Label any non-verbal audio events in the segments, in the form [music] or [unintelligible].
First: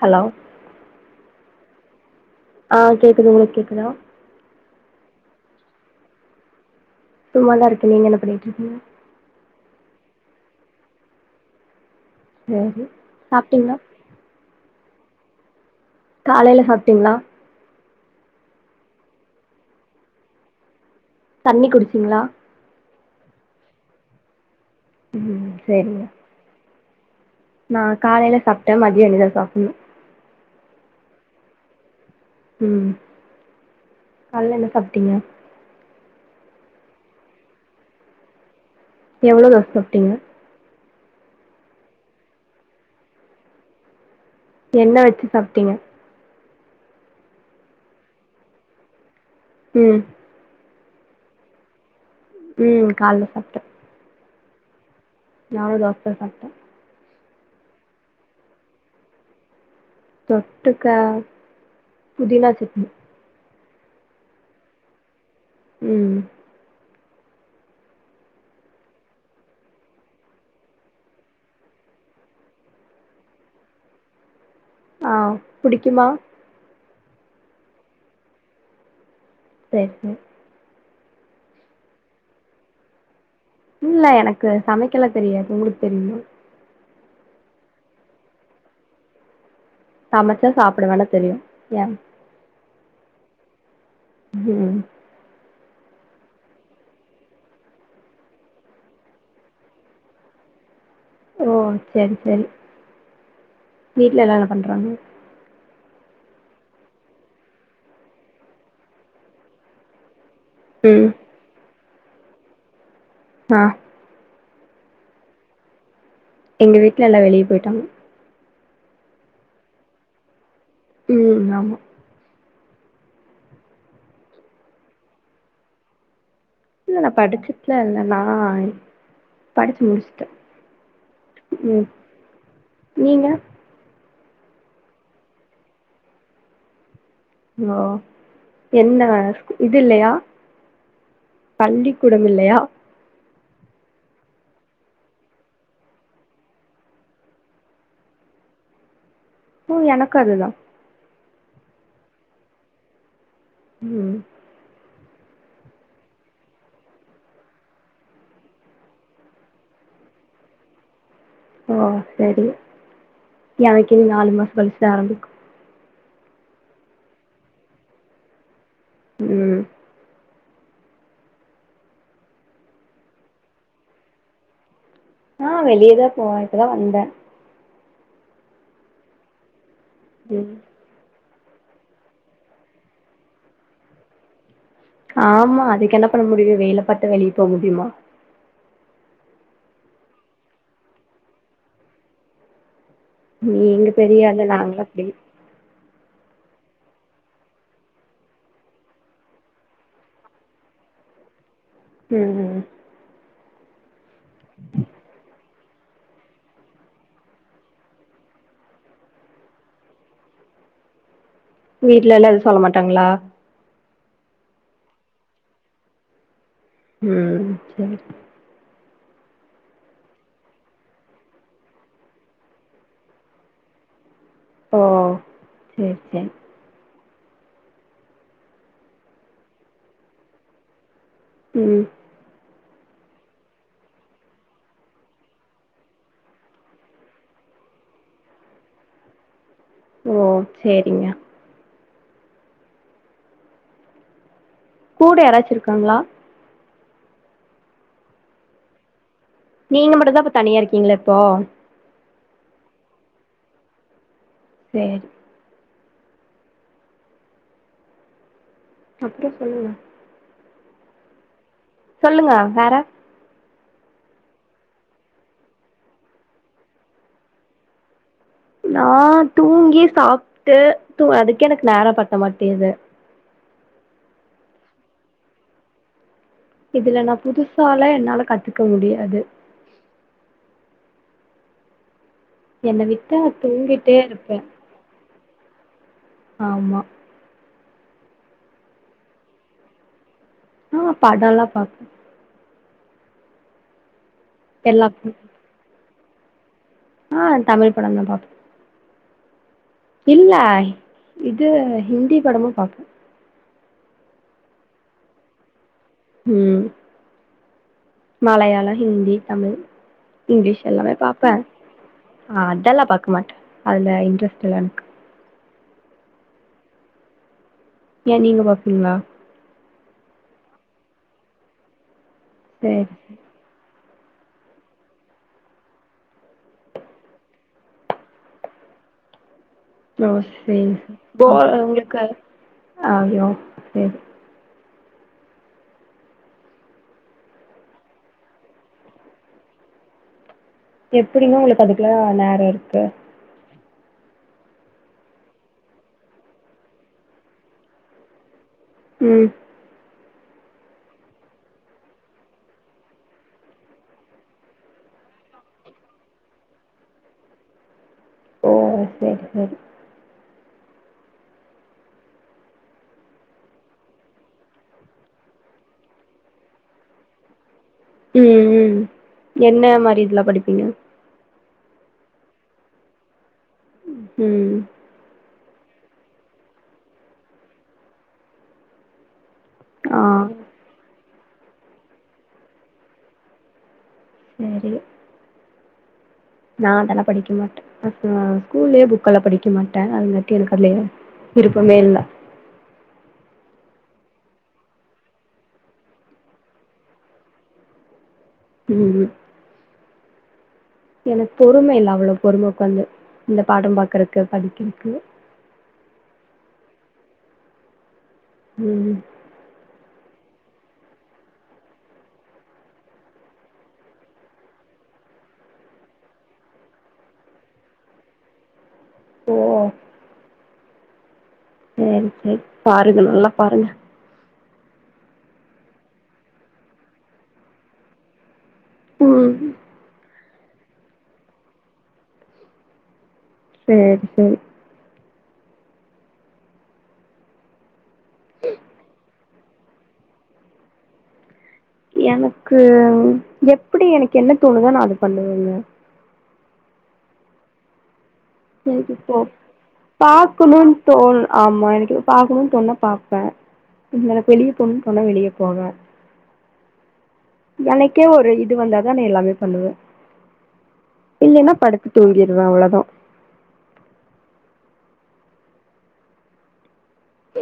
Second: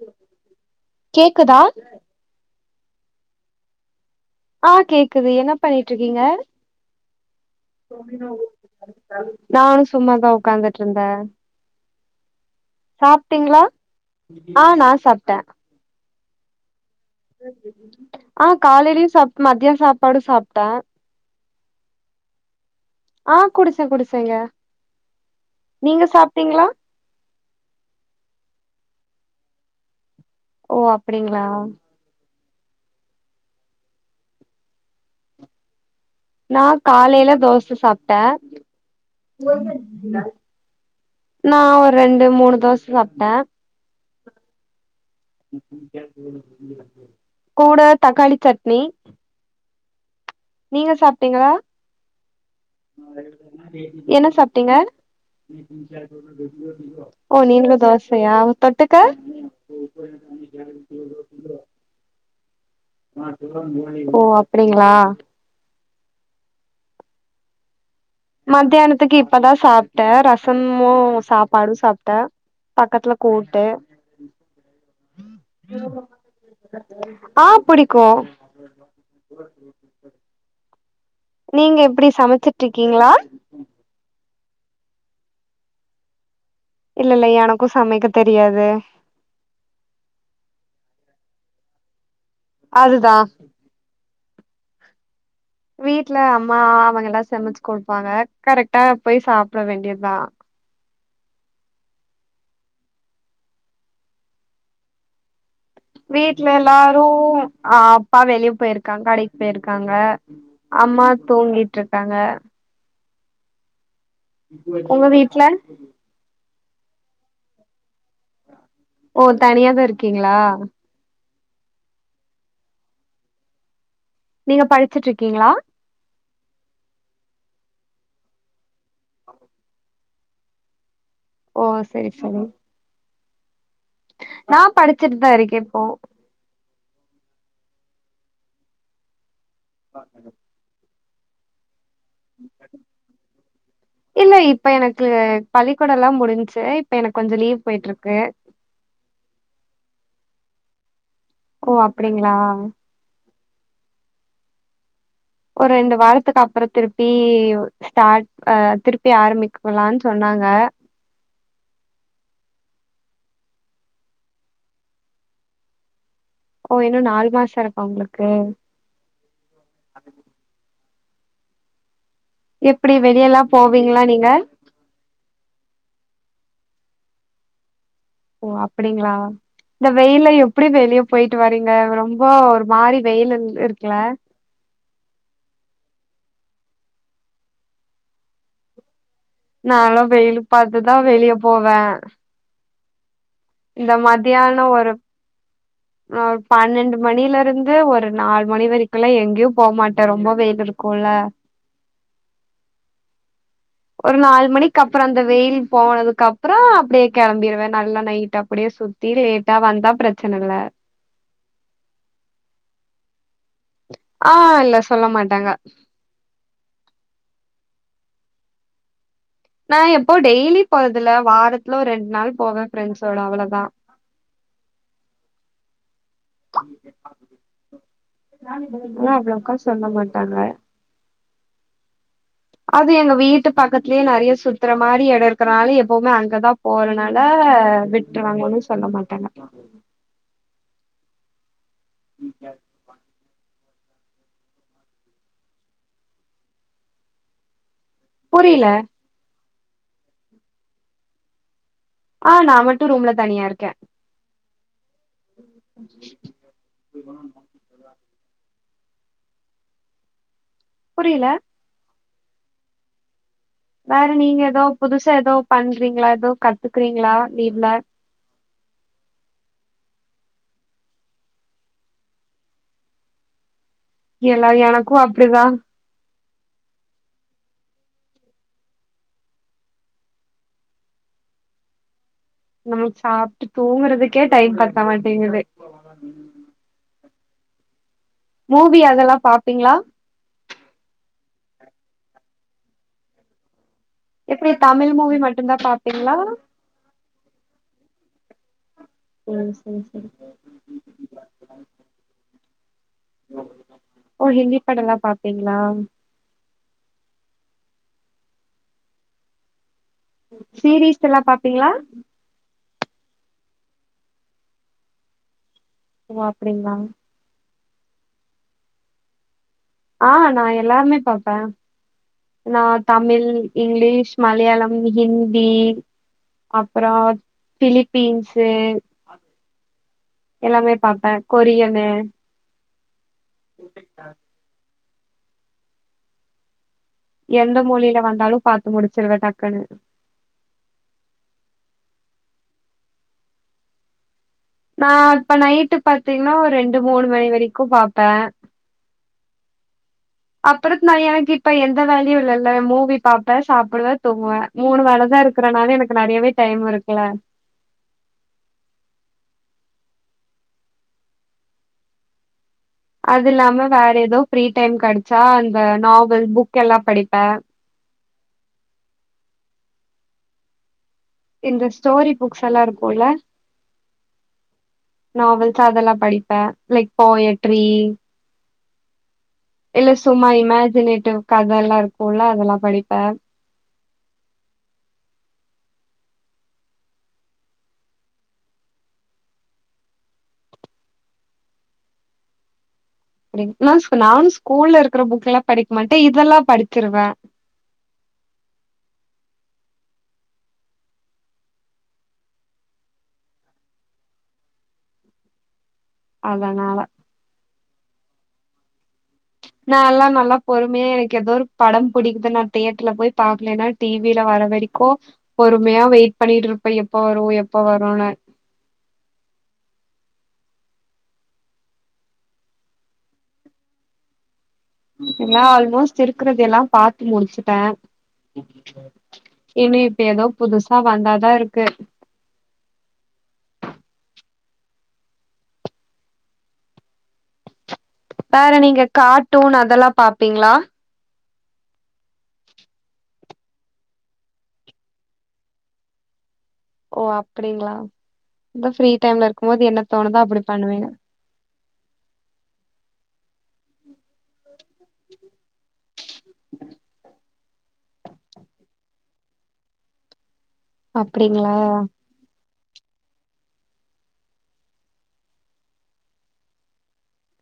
hello கேக் க்குதா ஆ கேக்குது உங்களுக்கு கேக்குதா ஆ கேக்குது என்ன பண்ணிட்ருக்கிங்க சும்மாதா இருக்கே நீங்க என்ன பண்ணிட்டு இருக்கீங்க நா சும்மாதா உக்காந்துட்டு இருந்தேன் சேரி சாப்பிட்டீங்களா சாப்ட்டீங்களா ஆ நா சாப்ட்ட காலைல சாப் ட்டிங்களா ஆ காலைலயும் சாப்டு மத்தியா சாப்பாடும் சாப்டே தண்ணி குடிச்சீங்களா ஆ குடிச்சே குடிச்சேங்க ம் நீங்க சேரிங்க சாப்ட்டீங்களா நா காலைல சாப்பிட்ட மதியம் இனிதா சாப்டணும் ஓ அப்படிங்களா உம் காலைல என்ன சாப்ட்டீங்க நா காலைல தோச சாப்ட்டே எவ்ளோ தோச சாப்டிங்க நா ஒரு ரெண்டு மூணு தோச சாப்ட்டே என்ன வச் [unintelligible] கூட தக்காளி சட்னி ம் நீங்க சாப்ட்டீங்களா ம் கால்ல சாப்ட்டே என்ன சாப் டிங்க நானு தோசதா சாப்ட்டே [inaudible] ஓ நீங்களும் தோசையா தொட்டுக்க தொட்டுக்க புதினா ச ஆ செரி ஓ அப்பிடிங்களா ம் மத்தியானத்துக்கு இப்பதான் சாப்ட்டேன் ரசமும் சாப்பாடும் சாப்ட்டேன் பக்கத்துல கூட்டு ஆ புடிக்குமா ஆ புடிக்கும் செரி செரி நீங்க எப்பிடி சமைச்சிட்டு இருக்கீங்களா இல்ல எனக்கு சமைக்கலா தெரியாது உங்களுக்கு தெரியுமா இல்ல இல்ல எனக்கு சமைக்க தெரியாது சமச்சா சாப்பட வேணா தெரியு ஏ அதுதா ம் வீட்ல அம்மா அவங்கெலா செமச்சி குடுப்பாங்க கரெக்டா போய் சாப்ட வேண்டியதா ஓ செரி செரி வீட்ல எல்லா என்ன பண்றாங்க வீட்ல எல்லாரு அப்பா வெளிய போயிருக்காங்க கடைக்கு போயிருக்காங்க அம்மா ம் தூங்கி ட்ருக்காங்க ஆ உங்க வீட்ல எங்க வீட்ல எல்லா வெளிய போயிட்டாங்க ஓ தனியாதா இருக்கிங்களா ம் ஆமா நீங்க படிச்சிட்ருக்கிங்ளா இல்ல நா படிச்சிட்லா இல்ல நா படிச்சி முடிச்சி ஓ செரி செரி நீங்க நா படிச்சிட்டுதா இருக்கே இப்போ ஓ என்ன இது இல்லயா பள்ளிக் கூடமில்லயா இல்ல இப்ப எனக்கு பள்ளிக்கூடலா முடிஞ்ச்சு இப்ப எனக்கு கொஞ்சோ லீவ் போயிட்ருக்கு உம் எனக்கு அதுதா ஓ அப்டிங்ளா உம் ஒரு ரெண்டு வாரத்துக்கு அப்ற திருப்பி ஸ்டார்ட் ஆஹ் திருப்பி ஆரம்மிக்கலான் சொன்னாங்க ஓ செரி எனக்கு இன்னு நாலு மாசோ கழிச்சு தா ஆரம்பிக்கு ஓ இன்னு நாலு மாச இருக்கா உங்களுக்கு உம் எப்டி வெளியலா போவீங்ளா நீங்க ஆஹ் வெளியதா போவே இப்ப தா வந்தே ஓ அப்டிங்ளா இந்த வெயில்ல ம் எப்டி வெளிய போயிட்டு வர்றீங்க ரொம்ப ஒரு மாறி வெயிலு இருக்குல ஆமா அதுக்கு என்ன பண்ண முடியு வெயில பாத்த வெளிய போ முடிமா நாலா வெயிலு பாத்துதா வெளிய போவே நீங்க பெரிய ஆளு நாங்களா அப்டி நா ஒரு பன்னெண்டு மணில இருந்து ஒரு நாலு மணி வரைக்குலா எங்கேயு போமாட்டே ரொம்ப வெயில் இருக்குல்ல உம் உம் ஒரு நாலு மணிக்கு அப்ற அந்த வெயில் போனதுக்கப்றோ அப்டியே கெளம்பிருவே நல்லா நைட் அப்டியே சுத்தி லேட்டா வந்தா பிரச்சன இல்ல வீட்லெல்லா எதுவு சொல்ல மாட்டாங்ளா ஆஹ் இல்ல சொல்ல மாட்டாங்க உம் செரி நா எப்போவு டெய்லி போறதில்ல வாரத்துல ஒரு ரெண்டு நாள் போவே ஃப்ரெண்ட்ஸோட அவளவுதா ஓ செர் செரி ஆஹ் அவ்ளோக்கா சொல்ல மாட்டாங்க உம் அது எங்க வீட்டு பக்கத்லே நெறைய சுத்ற மாரி எட இருக்கனால எப்பவுமே அங்கதா போறனால விட்றாங்கனு சொல்ல மாட்டேங்க ஓ சேரிங்க கூட யாராச்சு இருக்காங்ளா புரியல நீங்க மட்டு தா இப்ப தனியா இருக்கீங்ளா இப்ப ஆஹ் நா மட்டு ரூம்ல தனியா இருக்கே சேரி அப்றோ சொல்லுங்க புரியல சொல்லுங்க வேற வேற நீங்க ஏதோ புதுசா ஏதோ பண்றீங்களா ஏதோ கத்துக்குறீங்களா லீவ்ல நா தூங்கி சாப்ட்டு அதுக்கே எனக்கு நேரம் பத்த மாட்டேங்து எல்லா எனக்கு அப்படிதா இதுல நா புதுசால என்னால கத்துக்க முடியாது என்ன நமக்கு விட்டா சாப்ட்டு தூங்கிட்டே தூங்குறதுக்கே இருப்பே டைம் பத்த மாட்டேங்குது ஆமா மூவி அதெல்லா பாப்பீங்களா ஆஹ் படலா பாப்ப எப்படி எல்லா தமிழ் மூவி மட்டும்தா பாப் எல்லாரு ஆஹ் தமிழ் படம் தா பாப்போ உம் இல்ல இது ஹிந்தி படமு பாப்போ ஓ ஹிந்தி படம்ல்லா பாப்பீங்களா உம் மலையாளம் ஹிந்தி தமிழ் இங்கிலீஷ் எல்லாமே சீரீஸ் எல்லா பாப்பே பாப்பீங்களா ஆஹ் அதெல்லா பாக் க்க மாட்டே அதுல இன்ட்ரெஸ்ட் இல்ல எனக்கு ஓ அப்படிங்களா ஏன் நீங்க பாப்பீங்களா ஆஹ் நா எல்லாருமே பாப்பே நா சேரி தமிழ் இங்கிலீ மலையாளம் ஹிந்தி அப்புறோ பிலிப்பீன்ஸு ஓ சரி எல்லாமே பாப்பே தோ கொரியனு உங்களுக்கு அயோ சரி எந்த மொழில வந்தாலு பாத்து முடிச்சிருவே டக்குன்னு எப்டிங்க உங்களுக்கு அதுக்குல்லா நேரம் இருக்கு நா இப்ப நைட்டு பாத்தீங்கன்னா ஒரு ரெண்டு மூணு மணி வரைக்கு பாப்பே ம் அப்பறத் நா எனக்கு இப்ப எந்த வேலையு இல்லல்ல மூவி பாப்பே சாப்டுவே தூங்குவே மூணு வேலதா இருக்கறனால எனக்கு நிறையவே டைம் இருக்குல ஓ செரி செரி அது இல்லாம வேற ஏதோ ஃப்ரீ டைம் கெடைச்சா அந்த நாவல் புக் எல்லா படிப்பே ம் ம் என்ன மாரி இதலா படிப்பீங்க இந்த ஸ்டோரி புக்ஸ் எல்லா இருக்குல்ல ம் நாவல்ஸ் அதெல்லா படிப்பே லைக் போயட்ரி இல்ல ஆ சும்மா இமாஜினேட்டிவ் கத எல்லா இருக்குல்ல அதெல்லா படிப்பே செரி நா அதெல்லா படிக்க மாட்டே நா ஸ்கூல்லயே புக்கெல்லா படிக்க மாட்டே அதுங்கட்டி எனக்கு அதுல விருப்பமே இல்ல நா நானு ஸ்கூல்ல இருக்கிற புக் எல்லா படிக்க மாட்டே இதெல்லா படிச்சிருவே ம் எனக்கு பொறுமை இல்ல அவ்வளவு பொறும உக்காந்து இந்த பாடம் பாக்குறக்கு படிக்கிறக்கு அதனால ம் நா எல்லா நல்லா பொறுமையா எனக்கு ஏதோ ஒரு படம் புடிக்து நா தியேட்டர்ல போய் பாக்லினா டி வி ல வர வரைக்கு பொறுமையா வெயிட் பண்ணிட்ருப்ப எப்ப வரு எப்ப வருனு ஓ செரி செரி பாருங்க நல்லா பாருங்க எல்லா ஆல்மோஸ்ட் இருக்கறது எல்லா பாத்து முடிச்சுட்டே ம் இன்னும் இப்ப ஏதோ புதுசா வந்தாதா இருக்கு செரி செரி வேற நீங்க காட் டூன் அதெல்லாம் பாப்பீங்களா எனக்கு எப்டி எனக்கு என்ன தோணுதோ நா அத பண்ணுவேங்க ஓ அப்டிங்களா செரி சிஸ்டர் அப்படி பாக்கணும்னு பண்ணுவீங்க தோணு ஆமா எனக்கு பாக்ணும்னு தோணா பாப் ப்ப எனக் வெளிய போன் பண்ண வெளிய போவ எனக்கே ஒரு இது வந்தா நானே எல்லாமே பண்ணுவ இல்லன்னா அப்படிங்களா படுத்து தூங்கிடுவ அவ்ளோ தா ஆ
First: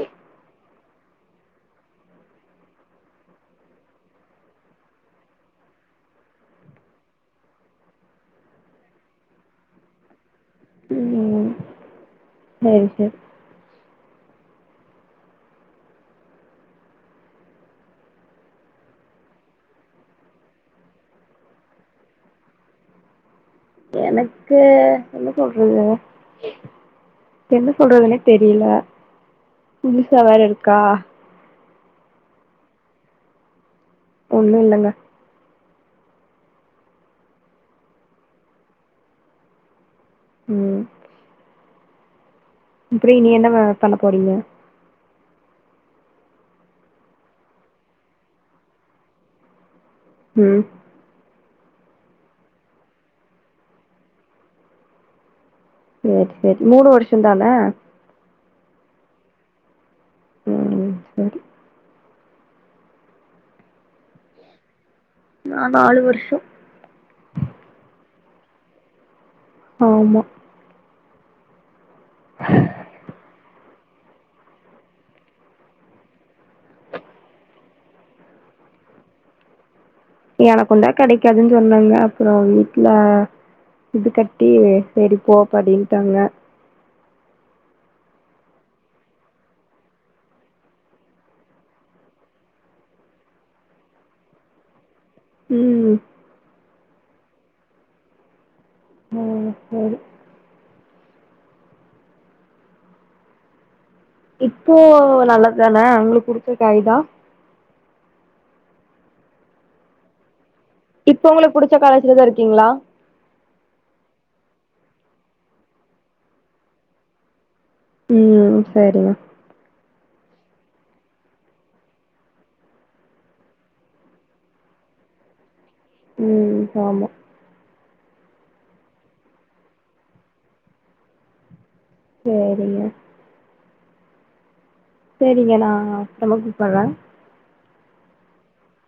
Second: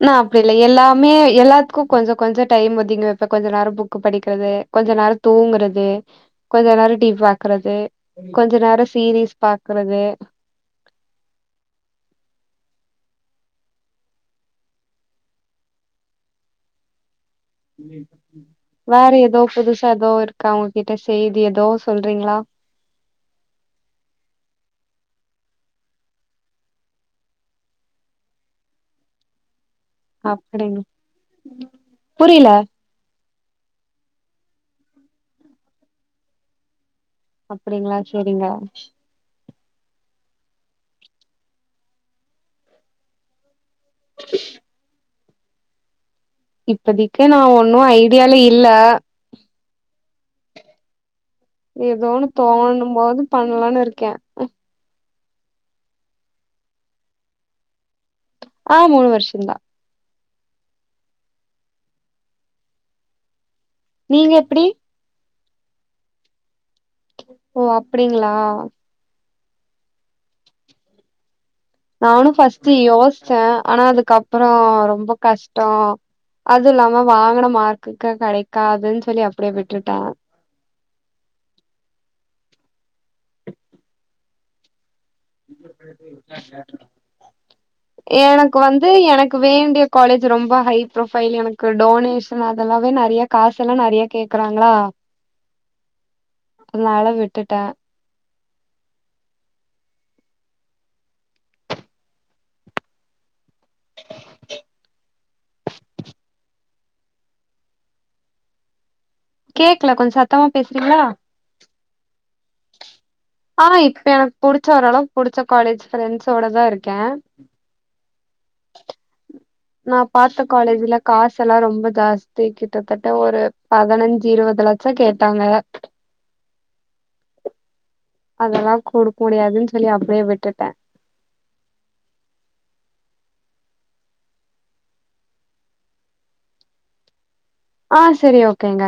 நா அப்டில்ல எல்லாமே எல்லாத்துக்கும் கொஞ்ச கொஞ்ச டைம் ஒதிங்க இப்ப கொஞ்ச நேரம் புக்கு படிக்கிறது கொஞ்ச நேரம் தூங்குறது கொஞ்ச நேரம் டி வி பாக்குறது கொஞ்ச நேரம் சீரீஸ் பாக்குறது ம் செரி செரி வேற ஏதோ புதுசா ஏதோ இருக்கா உங்ககிட்ட செய்தி ஏதோ சொல்றீங்களா எனக்கு என்ன சொல்றது என்ன சொல்றதுன்னே தெரில புதுசா வேற இருக்கா புரில ஒண்ணும் இல்லங்க அப்படிங்களா சரிங்க உம் அப்படி நீ என்ன வ பண்ண போறீங்க இப்பதிக்கு நா ஒன்னும் ஐடியால இல்ல ம் ஏதோன்னு தோணும் போது பண்ணலான்னு இருக்கே சரி சரி மூணு வருஷ தானே ஆ மூணு வருஷம்தா உம் சரி நீங்க எப்படி நா நாலு வருஷம் ஓ அப்படிங்களா ஆமா நானும் ஃபர்ஸ்ட் யோஸ்ச ஆனா அதுக்கப்புறம் ரொம்ப கஷ்ட்டோ அது இல்லாம வாங்கன மார்க்கு கிடைக்காதுன்னு சொல்லி அப்படியே விட்டுட்ட எனக்குந்தா கெடைக்காதுன்னு சொன்னாங்க அப்பறோ வீட்ல இது கட்டி செரி போ படின்ட்டாங்க எனக்கு வந்து எனக்கு வேண்டிய காலேஜ் ரொம்ப ஹை ப்ரொஃபைல் எனக்கு டொனேஷன் அதெல்லாவே நெறையா காசு எல்லா நெறையா கேக்குறாங்களா ம் அதனால விட்டுட்டே ஓ செரி இப்போ நல்லதுதான உங்களுக்கு புடிச்ச காய்தா கேக்கல கொஞ்சோ சத்தமா பேசுறீங்களா ச்ச காலேஜ்லதா இருக்கிங்ளா ஆ இப்ப எனக்கு புடிச்ச ஓரளவுக்கு புடிச்ச காலேஜ் ஃரெண்ட்ஸோட தா இருக்கே ம் செரிமா நா பாத்த காலேஜ்ல காசு எல்லா ரொம்ப ஜாஸ்தி கிட்டத்தட்ட ஒரு பதினஞ்சு இருவது லச்சோ கேட்டாங்க ம் ஆமா அதல்லா குடுக்க முடியாதுன்னு சொல்லி அப்டே விட்டுட்டே சேரிங்க சேரிங்க நா அப்பறமா கூப்பட்ரே ஆ செரி ஓகேங்க